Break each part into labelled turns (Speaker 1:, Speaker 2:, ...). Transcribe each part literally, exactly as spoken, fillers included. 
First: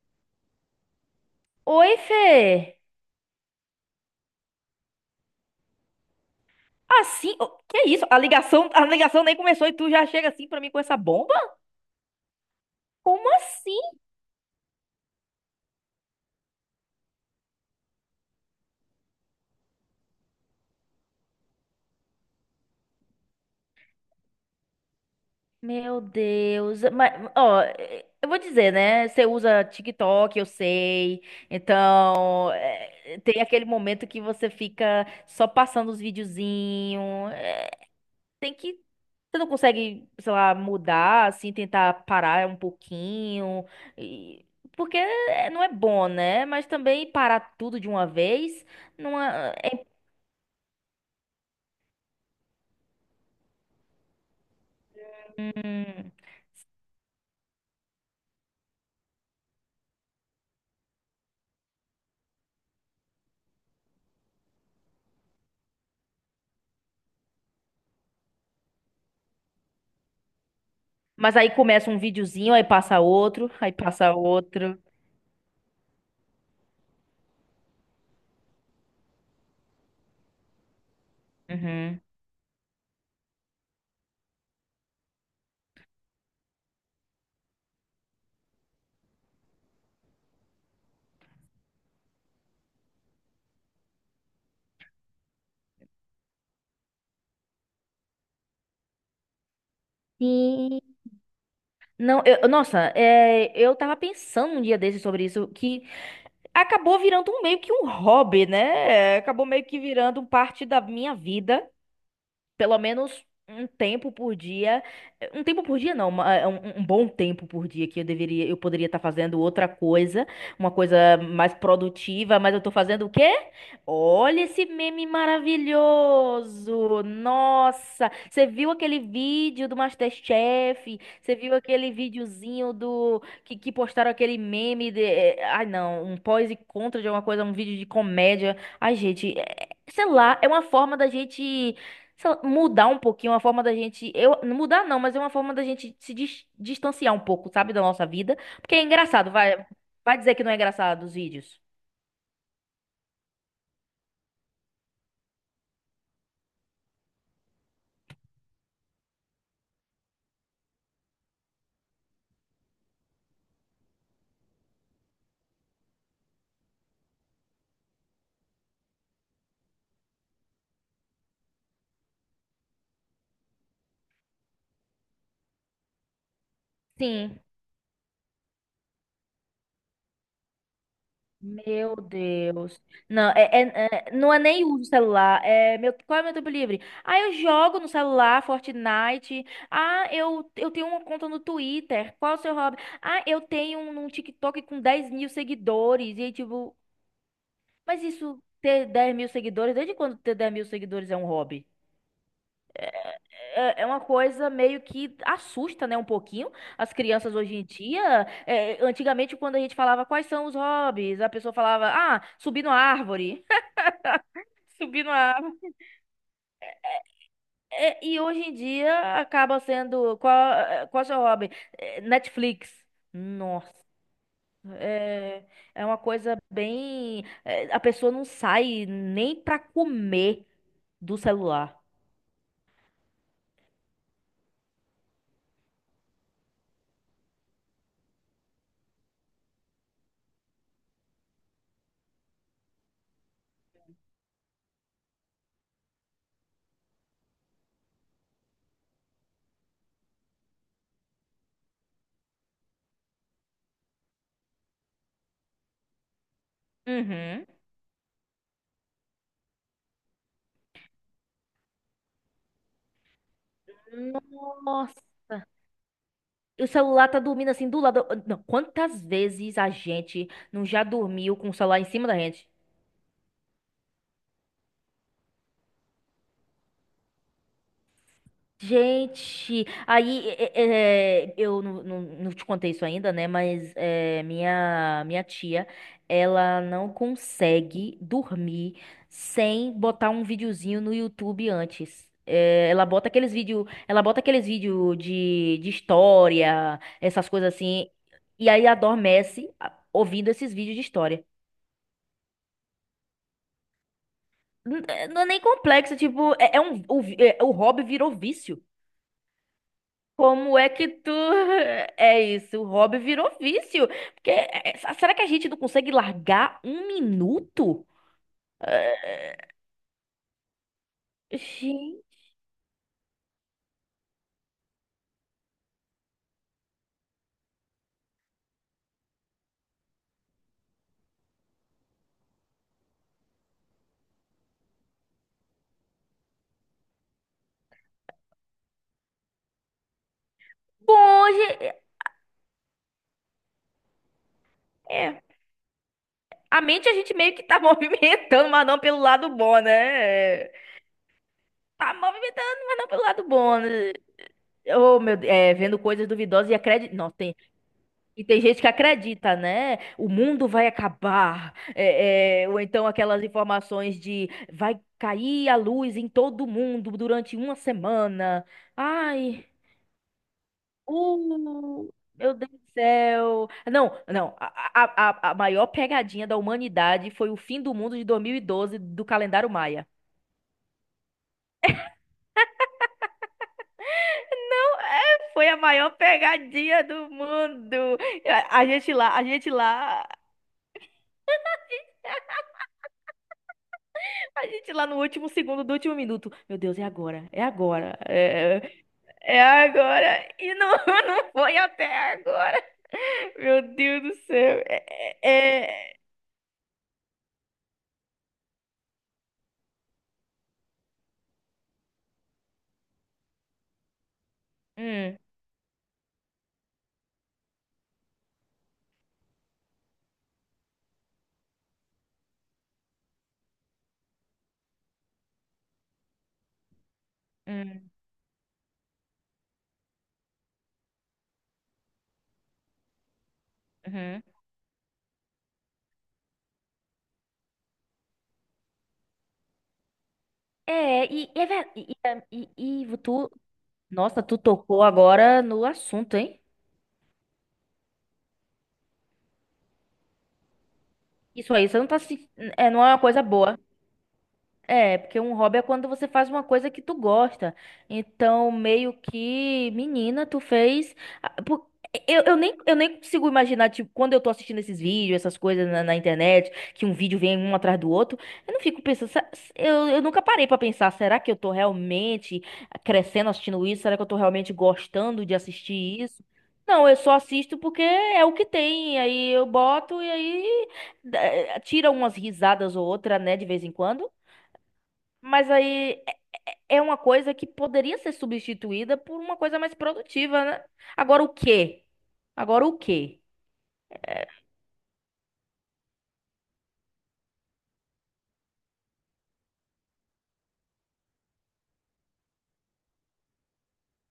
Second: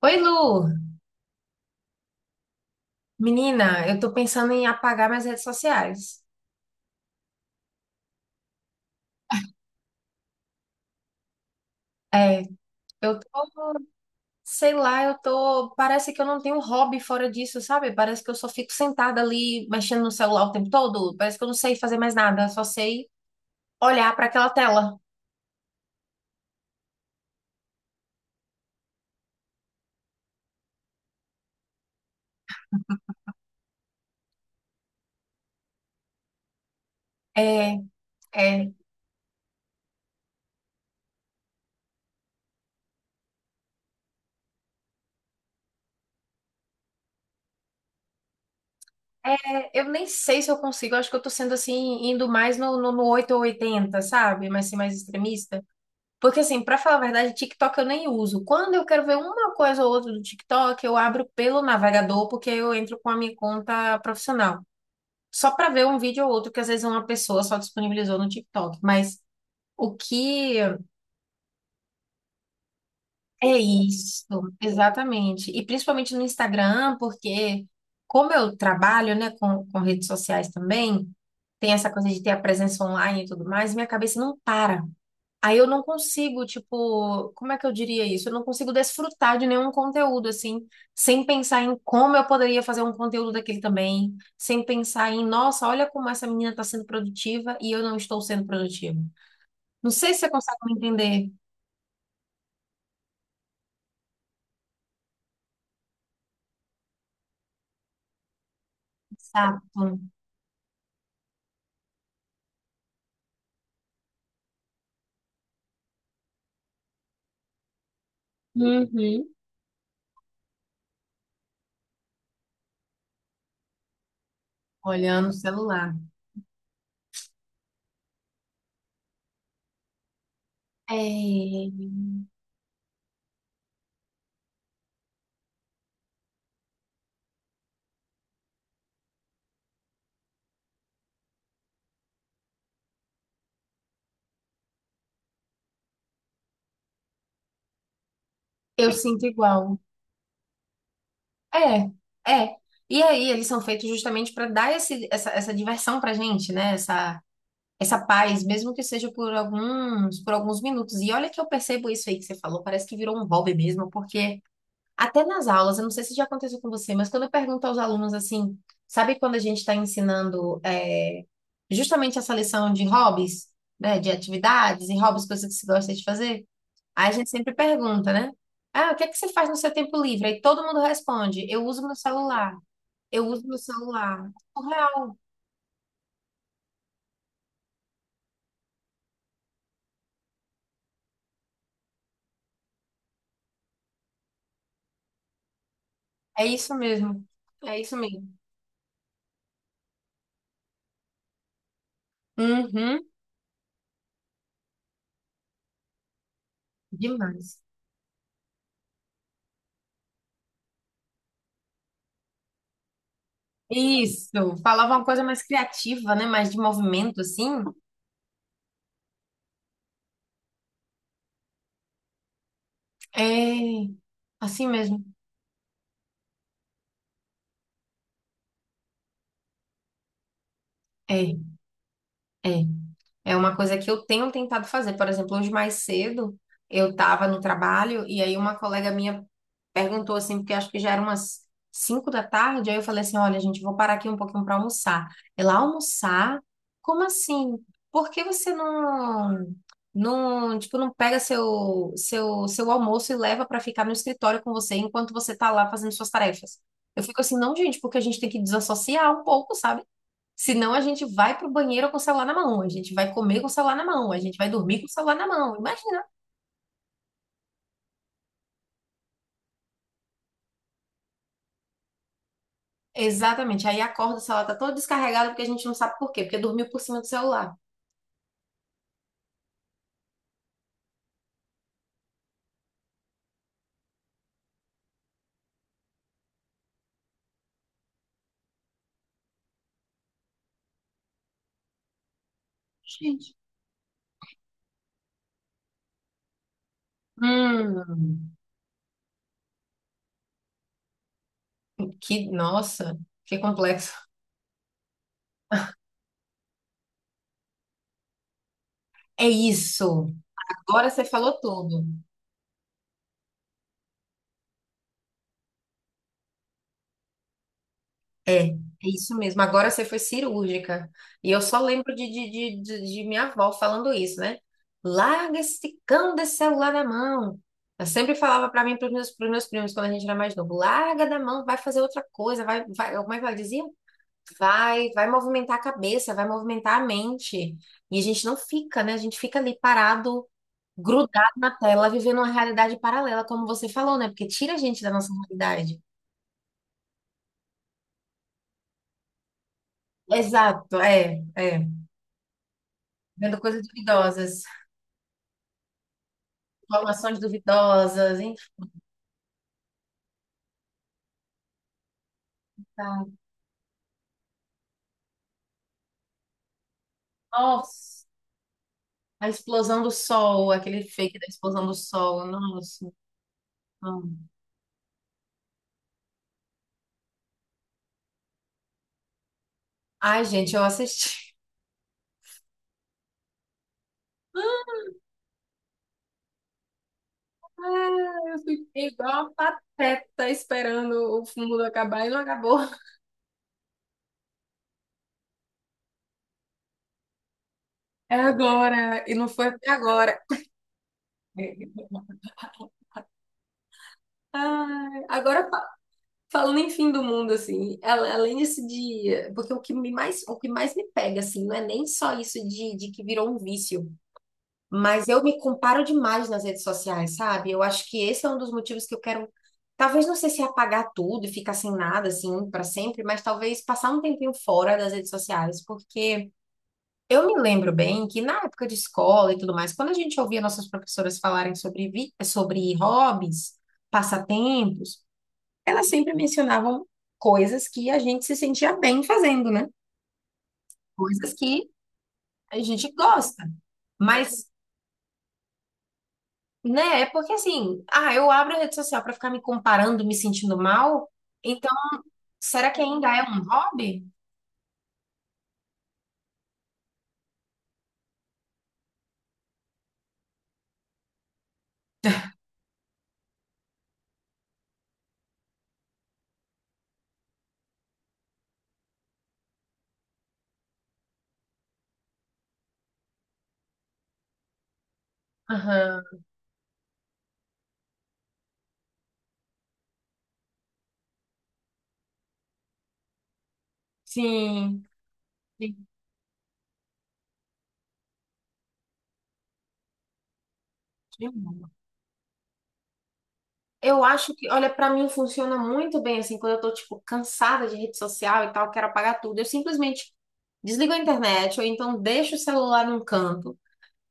Speaker 1: Oi, Lu!
Speaker 2: Oi, Fê!
Speaker 1: Menina, eu tô pensando em apagar minhas redes sociais.
Speaker 2: Assim, que é isso? A ligação, a ligação nem começou e tu já chega assim pra mim com essa bomba?
Speaker 1: É, eu
Speaker 2: Como
Speaker 1: tô,
Speaker 2: assim?
Speaker 1: sei lá, eu tô. Parece que eu não tenho hobby fora disso, sabe? Parece que eu só fico sentada ali mexendo no celular o tempo todo. Parece que eu não sei fazer mais nada, só sei olhar pra aquela tela.
Speaker 2: Meu Deus, mas ó, eu vou dizer, né? Você usa TikTok, eu sei. Então, é, tem aquele momento que você fica só passando os videozinhos.
Speaker 1: É,
Speaker 2: Tem
Speaker 1: é,
Speaker 2: que. Você não consegue, sei lá, mudar, assim, tentar parar um pouquinho. e- Porque é- não é bom, né? Mas também parar tudo de uma vez não é.
Speaker 1: é. Eu
Speaker 2: é-
Speaker 1: nem sei se eu consigo, eu acho que eu tô sendo assim, indo mais no, no, no oito ou oitenta, sabe? Mas ser mais extremista.
Speaker 2: Hum.
Speaker 1: Porque, assim, pra falar a verdade, TikTok eu nem uso. Quando eu quero ver uma coisa ou outra do TikTok, eu abro pelo navegador, porque eu entro com a minha conta profissional. Só pra ver um vídeo ou outro que às vezes uma pessoa só disponibilizou no TikTok. Mas o que
Speaker 2: Mas aí começa um videozinho, aí passa outro,
Speaker 1: é
Speaker 2: aí passa
Speaker 1: isso?
Speaker 2: outro.
Speaker 1: Exatamente. E principalmente no Instagram, porque como eu trabalho, né, com, com redes sociais também, tem essa
Speaker 2: Uhum.
Speaker 1: coisa de ter a presença online e tudo mais, minha cabeça não para. Aí eu não consigo, tipo, como é que eu diria isso? Eu não consigo desfrutar de nenhum conteúdo, assim, sem pensar em como eu poderia fazer um conteúdo daquele também, sem pensar em, nossa, olha como essa menina está sendo produtiva e eu não estou sendo produtiva. Não sei se você consegue me
Speaker 2: Sim.
Speaker 1: entender.
Speaker 2: Não, eu, nossa, é, eu tava pensando um dia desses sobre isso, que acabou virando um meio que um hobby, né? É, acabou meio que
Speaker 1: Exato.
Speaker 2: virando parte da minha vida. Pelo menos um tempo por dia. Um tempo por dia não, uma- é um, um bom tempo por dia que eu deveria, eu poderia estar
Speaker 1: Uhum.
Speaker 2: fazendo outra coisa, uma coisa mais produtiva, mas eu tô fazendo o quê? Olha esse meme
Speaker 1: Olhando o celular.
Speaker 2: maravilhoso! Nossa, você viu aquele vídeo do MasterChef? Você viu
Speaker 1: É,
Speaker 2: aquele videozinho do que, que postaram aquele meme de, eh, ai não, um pós e contra de alguma coisa, um vídeo de comédia. Ai, gente, eh, sei lá, é uma forma da gente só mudar um pouquinho a forma da gente. Eu, mudar não, mas é uma forma da gente se dis- distanciar um pouco, sabe, da nossa vida. Porque é
Speaker 1: eu sinto
Speaker 2: engraçado, vai,
Speaker 1: igual.
Speaker 2: vai dizer que não é engraçado os vídeos.
Speaker 1: É, é. E aí, eles são feitos justamente para dar esse, essa, essa diversão pra gente, né? Essa essa paz, mesmo que seja por alguns, por alguns minutos. E olha que eu percebo isso aí que você falou, parece que virou um hobby mesmo, porque até nas aulas, eu não sei se já aconteceu com você, mas quando eu pergunto aos alunos assim, sabe quando a gente está ensinando é, justamente essa lição de hobbies, né, de atividades e hobbies, coisas que se gosta de fazer? Aí a gente
Speaker 2: Sim.
Speaker 1: sempre pergunta, né? Ah, o que é que você faz no seu tempo livre? Aí todo mundo responde, eu uso meu
Speaker 2: Meu
Speaker 1: celular.
Speaker 2: Deus.
Speaker 1: Eu
Speaker 2: Não,
Speaker 1: uso
Speaker 2: é,
Speaker 1: meu
Speaker 2: é- é-
Speaker 1: celular.
Speaker 2: não é
Speaker 1: É
Speaker 2: nem uso
Speaker 1: real,
Speaker 2: celular. É meu, qual é meu tempo livre? Ah, eu jogo no celular, Fortnite. Ah, eu, eu tenho uma conta no Twitter. Qual é o seu hobby? Ah, eu tenho um, um TikTok com dez mil seguidores. E aí,
Speaker 1: é isso
Speaker 2: tipo,
Speaker 1: mesmo. É isso
Speaker 2: mas
Speaker 1: mesmo.
Speaker 2: isso ter dez mil seguidores, desde quando ter dez mil seguidores é um hobby?
Speaker 1: Uhum.
Speaker 2: É é uma coisa meio que assusta, né, um pouquinho as crianças hoje
Speaker 1: Demais.
Speaker 2: em dia. É, antigamente, quando a gente falava quais são os hobbies, a pessoa falava, ah, subir na árvore.
Speaker 1: Isso, falava uma
Speaker 2: Subir
Speaker 1: coisa
Speaker 2: na
Speaker 1: mais
Speaker 2: árvore.
Speaker 1: criativa, né? Mais de movimento, assim.
Speaker 2: É, e hoje em dia acaba sendo qual, é, qual é o seu hobby? É, Netflix. Nossa.
Speaker 1: É, assim mesmo.
Speaker 2: É, é uma coisa bem. É, a pessoa não sai nem pra comer do
Speaker 1: É,
Speaker 2: celular.
Speaker 1: é. É uma coisa que eu tenho tentado fazer. Por exemplo, hoje mais cedo eu estava no trabalho e aí uma colega minha perguntou assim, porque acho que já era umas cinco da tarde, aí eu falei assim, olha, gente, vou parar aqui um pouquinho para almoçar. Ela, almoçar? Como assim? Por que você não, não, tipo, não pega seu, seu, seu almoço e leva para ficar no escritório com você enquanto você tá lá fazendo suas tarefas? Eu fico assim,
Speaker 2: Uhum.
Speaker 1: não, gente, porque a gente tem que desassociar um pouco, sabe? Senão a gente vai pro banheiro com o celular na mão, a gente vai comer com o celular na mão, a gente vai dormir com o
Speaker 2: Nossa.
Speaker 1: celular na mão. Imagina.
Speaker 2: O celular tá dormindo assim do lado. Não, quantas vezes a gente não já dormiu com o celular em cima da gente?
Speaker 1: Exatamente. Aí acorda, o celular tá todo descarregado porque a gente não sabe por quê, porque dormiu por cima do celular.
Speaker 2: Gente, aí é, é, é, eu não, não, não te contei isso ainda, né? Mas é, minha, minha tia, ela não consegue dormir sem botar um videozinho no YouTube antes. É, ela bota aqueles
Speaker 1: Gente,
Speaker 2: vídeo, ela bota aqueles vídeo de, de história, essas coisas assim,
Speaker 1: hum,
Speaker 2: e aí adormece a- ouvindo esses vídeos de história.
Speaker 1: que, nossa, que complexo.
Speaker 2: N- é- Não é nem complexo, tipo, é, é um, o, vi- é- o hobby virou vício.
Speaker 1: É isso.
Speaker 2: Como é que
Speaker 1: Agora você
Speaker 2: tu.
Speaker 1: falou tudo.
Speaker 2: É isso, o hobby virou vício. Porque, é, é, será que a gente não consegue largar um minuto?
Speaker 1: É, é
Speaker 2: Ah,
Speaker 1: isso mesmo. Agora você foi cirúrgica. E eu só lembro
Speaker 2: gente,
Speaker 1: de, de, de, de- de minha avó falando isso, né? Larga esse cão desse celular da mão. Ela sempre falava pra mim, para os meus, pros meus primos, quando a gente era mais novo, larga da mão, vai fazer outra coisa, vai, vai. Como é que ela dizia? Vai, vai movimentar a cabeça, vai movimentar a mente. E a gente não fica, né? A gente fica ali parado,
Speaker 2: bom,
Speaker 1: grudado na
Speaker 2: ge-
Speaker 1: tela, vivendo uma realidade paralela, como você falou, né? Porque tira a gente da nossa
Speaker 2: é,
Speaker 1: realidade.
Speaker 2: a mente a gente meio que tá movimentando, mas não pelo lado bom, né? É,
Speaker 1: Exato, é, é.
Speaker 2: tá movimentando, mas não pelo lado
Speaker 1: Vendo
Speaker 2: bom.
Speaker 1: coisas
Speaker 2: né?
Speaker 1: duvidosas,
Speaker 2: Oh, meu Deus, é, vendo coisas duvidosas e acreditando. Nossa,
Speaker 1: informações duvidosas,
Speaker 2: e tem
Speaker 1: enfim.
Speaker 2: gente que acredita, né? O mundo vai acabar. É, é, ou então
Speaker 1: Tá.
Speaker 2: aquelas informações de vai cair a luz em todo mundo durante uma
Speaker 1: Nossa,
Speaker 2: semana.
Speaker 1: a
Speaker 2: Ai,
Speaker 1: explosão do sol, aquele fake da explosão do
Speaker 2: uh,
Speaker 1: sol.
Speaker 2: meu Deus do
Speaker 1: Nossa.
Speaker 2: céu. Não,
Speaker 1: Não.
Speaker 2: não. A, a, a a maior pegadinha da humanidade foi o fim do mundo de dois mil e doze do calendário Maia.
Speaker 1: Ai, gente, eu assisti.
Speaker 2: É, foi a maior pegadinha do mundo.
Speaker 1: Ah, eu
Speaker 2: A a
Speaker 1: fiquei
Speaker 2: gente lá, a
Speaker 1: igual uma
Speaker 2: gente lá.
Speaker 1: pateta esperando o mundo acabar e não acabou.
Speaker 2: A gente lá no último segundo do último minuto. Meu Deus, é agora, é agora,
Speaker 1: É
Speaker 2: é,
Speaker 1: agora, e não
Speaker 2: é
Speaker 1: foi até agora.
Speaker 2: agora. E não, não foi até agora. Meu Deus do céu. É,
Speaker 1: Ai, agora
Speaker 2: é-
Speaker 1: fa-
Speaker 2: é-
Speaker 1: Falando em fim do mundo, assim, a- além desse dia, porque o que me mais, o que mais me pega, assim, não é nem só isso de, de que virou um vício, mas
Speaker 2: Hum,
Speaker 1: eu me comparo demais nas redes sociais, sabe? Eu acho que esse é um dos motivos que eu quero, talvez não sei se é apagar tudo e ficar sem nada, assim, para sempre, mas talvez passar um tempinho fora das redes sociais, porque eu me lembro
Speaker 2: hum,
Speaker 1: bem que na época de escola e tudo mais, quando a gente ouvia nossas professoras falarem sobre, vi- sobre hobbies,
Speaker 2: uhum.
Speaker 1: passatempos, elas sempre mencionavam coisas que a gente se sentia bem fazendo, né?
Speaker 2: É, e,
Speaker 1: Coisas
Speaker 2: e, é
Speaker 1: que
Speaker 2: ver- e, e- é,
Speaker 1: a
Speaker 2: e-
Speaker 1: gente
Speaker 2: e tu,
Speaker 1: gosta.
Speaker 2: nossa, tu
Speaker 1: Mas,
Speaker 2: tocou agora no assunto, hein?
Speaker 1: né, é porque assim, ah, eu abro a rede social para ficar me comparando, me sentindo mal,
Speaker 2: Isso aí,
Speaker 1: então
Speaker 2: você não tá se,
Speaker 1: será
Speaker 2: é,
Speaker 1: que
Speaker 2: não é uma
Speaker 1: ainda é
Speaker 2: coisa
Speaker 1: um
Speaker 2: boa.
Speaker 1: hobby?
Speaker 2: É, porque um hobby é quando você faz uma coisa que tu gosta. Então, meio que, menina, tu fez. ah, por- Eu, eu nem, eu nem consigo imaginar, tipo, quando eu tô assistindo esses vídeos, essas coisas na, na internet, que um vídeo vem um atrás do outro, eu não fico pensando. "Se- se- Eu, eu nunca parei pra pensar, será que eu tô realmente crescendo assistindo isso? Será que eu tô realmente gostando de assistir
Speaker 1: Aham,
Speaker 2: isso? Não, eu só assisto porque é o que tem. Aí eu boto e aí eh, tira umas risadas ou outra, né, de vez em quando.
Speaker 1: sim.
Speaker 2: Mas aí é é uma coisa que poderia ser substituída por uma coisa mais produtiva, né? Agora o
Speaker 1: Sim.
Speaker 2: quê? Agora o quê?
Speaker 1: Eu acho que, olha, pra mim funciona muito bem assim, quando eu tô tipo cansada de rede social e tal, quero apagar tudo. Eu simplesmente desligo a internet ou então deixo o celular num canto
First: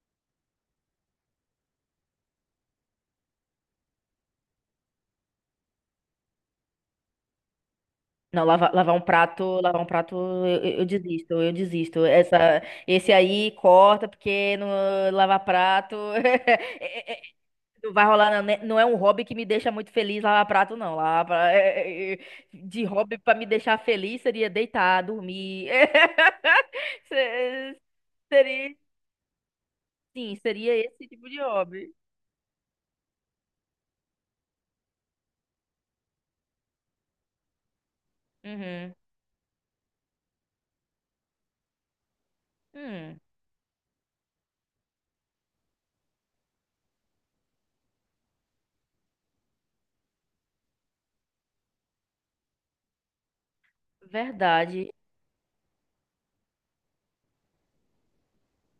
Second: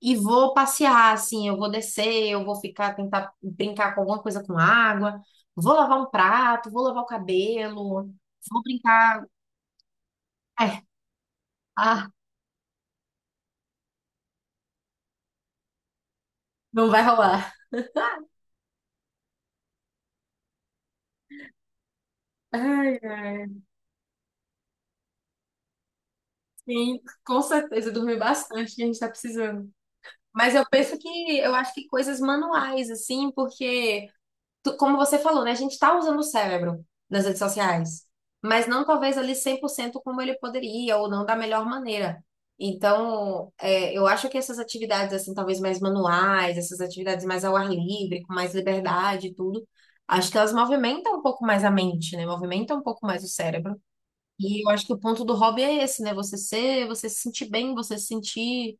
Speaker 1: e vou passear assim, eu vou descer, eu vou ficar tentar brincar com alguma coisa com água, vou lavar um prato, vou lavar o cabelo,
Speaker 2: Não,
Speaker 1: vou
Speaker 2: lavar, lavar um
Speaker 1: brincar.
Speaker 2: prato, lavar um prato, eu, eu-
Speaker 1: É,
Speaker 2: eu desisto, eu desisto.
Speaker 1: ah,
Speaker 2: Essa, esse aí corta porque no, lavar prato é-
Speaker 1: não vai
Speaker 2: é- é-
Speaker 1: rolar.
Speaker 2: não vai rolar, não, né? Não é um hobby que me deixa muito feliz lavar prato, não. Lavar, pra- é- é- é- de
Speaker 1: Ai,
Speaker 2: hobby para me
Speaker 1: ai,
Speaker 2: deixar feliz seria deitar, dormir.
Speaker 1: sim, com
Speaker 2: Se-
Speaker 1: certeza, dormir
Speaker 2: Seria,
Speaker 1: bastante, que a gente tá precisando.
Speaker 2: sim,
Speaker 1: Mas eu
Speaker 2: seria
Speaker 1: penso
Speaker 2: esse tipo
Speaker 1: que
Speaker 2: de
Speaker 1: eu acho que
Speaker 2: hobby.
Speaker 1: coisas manuais assim, porque tu- como você falou, né? A gente está usando o cérebro nas redes sociais, mas não
Speaker 2: Uhum.
Speaker 1: talvez ali cem por cento como ele poderia, ou não da melhor maneira.
Speaker 2: Hum,
Speaker 1: Então, é, eu acho que essas atividades, assim, talvez mais manuais, essas atividades mais ao ar livre, com mais liberdade e tudo, acho que elas movimentam um pouco mais a mente, né? Movimentam um pouco mais o cérebro. E eu acho
Speaker 2: verdade.
Speaker 1: que o ponto do hobby é esse, né? Você ser, você se sentir bem, você se sentir,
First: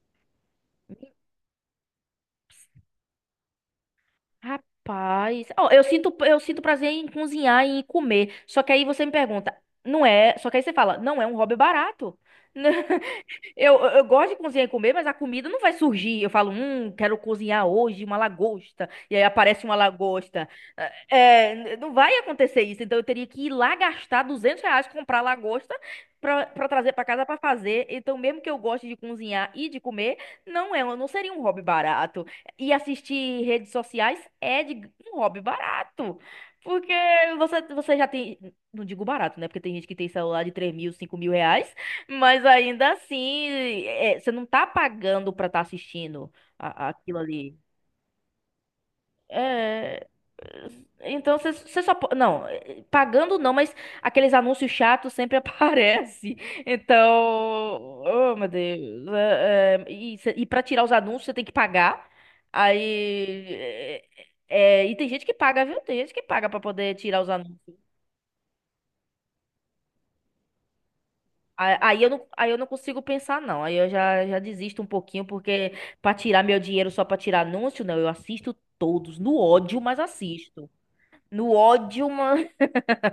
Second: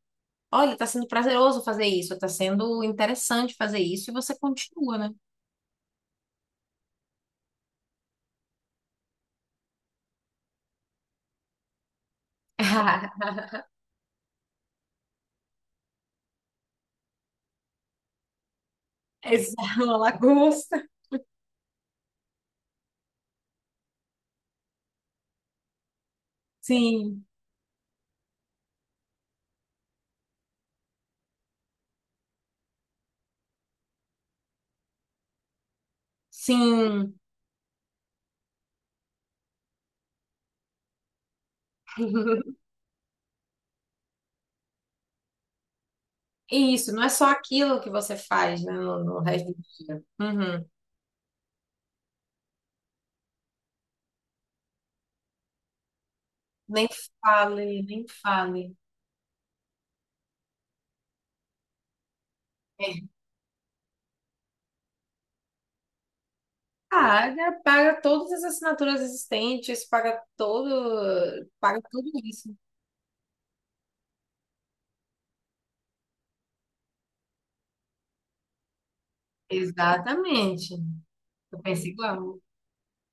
Speaker 1: olha, tá sendo prazeroso fazer isso, tá sendo interessante fazer isso, e você continua, né?
Speaker 2: Rapaz, ó, eu sinto, eu sinto prazer em cozinhar e em comer. Só que aí você me pergunta, não é? Só que aí você fala, não é um hobby barato. Eu, eu, eu gosto de cozinhar e comer, mas a comida não vai surgir. Eu falo, hum, quero cozinhar hoje uma lagosta. E aí aparece uma
Speaker 1: Exato, uma
Speaker 2: lagosta.
Speaker 1: lagosta.
Speaker 2: É, n- não vai acontecer isso. Então eu teria que ir lá gastar duzentos reais comprar lagosta pra, pra trazer pra
Speaker 1: Sim,
Speaker 2: casa pra fazer. Então, mesmo que eu goste de cozinhar e de comer, não é, um- não seria um hobby barato. E assistir redes sociais é de, um hobby barato. Porque
Speaker 1: sim.
Speaker 2: você, você já tem. Não digo barato, né? Porque tem gente que tem celular de três mil, cinco mil reais. Mas ainda assim, é, você não tá pagando pra estar assistindo a-
Speaker 1: Isso, não é
Speaker 2: aquilo
Speaker 1: só
Speaker 2: ali.
Speaker 1: aquilo que você faz, né, no, no resto do dia.
Speaker 2: É,
Speaker 1: Uhum.
Speaker 2: então você você só. po- Não, é, pagando não, mas aqueles anúncios chatos sempre aparecem.
Speaker 1: Nem
Speaker 2: Então.
Speaker 1: fale, nem
Speaker 2: Oh, meu
Speaker 1: fale.
Speaker 2: Deus. é, é, e, cê- e pra tirar os anúncios, você tem que pagar.
Speaker 1: É.
Speaker 2: Aí. é, é, e tem gente que paga, viu? Tem gente que paga pra poder tirar os anúncios.
Speaker 1: Paga, paga todas as assinaturas existentes, paga todo,
Speaker 2: Aí
Speaker 1: paga
Speaker 2: aí
Speaker 1: tudo
Speaker 2: eu não, aí
Speaker 1: isso.
Speaker 2: eu não consigo pensar, não. Aí eu já, já desisto um pouquinho, porque pra tirar meu dinheiro só pra tirar anúncio, não. Eu assisto todos, no ódio, mas assisto.
Speaker 1: Exatamente.
Speaker 2: No
Speaker 1: Eu penso
Speaker 2: ódio,
Speaker 1: igual.
Speaker 2: mano.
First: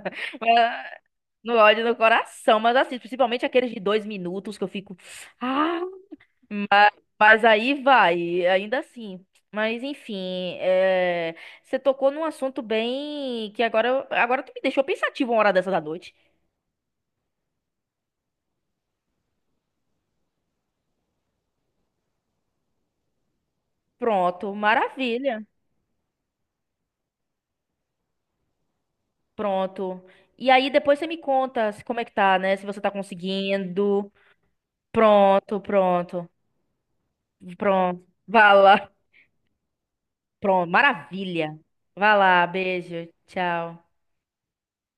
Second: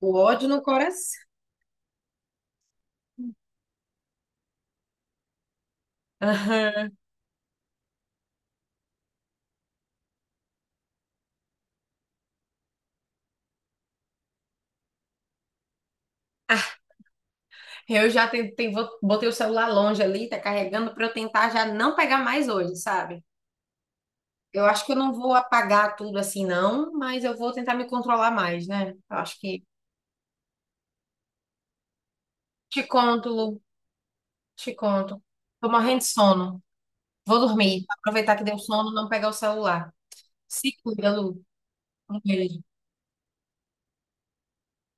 Speaker 1: O ódio no coração.
Speaker 2: No ódio no coração, mas assisto. Principalmente aqueles de dois minutos que eu fico. Ah,
Speaker 1: Aham.
Speaker 2: mas aí vai, ainda assim. Mas enfim, é, você tocou num assunto bem que agora, eu- agora tu me deixou pensativo uma hora dessa da noite.
Speaker 1: Eu já tentei, botei o celular longe ali, tá carregando pra eu tentar já não pegar mais hoje, sabe?
Speaker 2: Pronto,
Speaker 1: Eu acho que eu não vou
Speaker 2: maravilha.
Speaker 1: apagar tudo assim, não, mas eu vou tentar me controlar mais, né? Eu acho que.
Speaker 2: Pronto. E aí depois você me conta se- como é que tá, né? Se você
Speaker 1: Te
Speaker 2: tá
Speaker 1: conto, Lu,
Speaker 2: conseguindo.
Speaker 1: te conto.
Speaker 2: Pronto,
Speaker 1: Tô morrendo de
Speaker 2: pronto.
Speaker 1: sono. Vou dormir.
Speaker 2: Pronto.
Speaker 1: Aproveitar que
Speaker 2: Vá
Speaker 1: deu sono,
Speaker 2: lá.
Speaker 1: não pegar o celular.
Speaker 2: Pronto.
Speaker 1: Se cuida, Lu.
Speaker 2: Maravilha. Vá
Speaker 1: Um
Speaker 2: lá.
Speaker 1: beijo.
Speaker 2: Beijo. Tchau.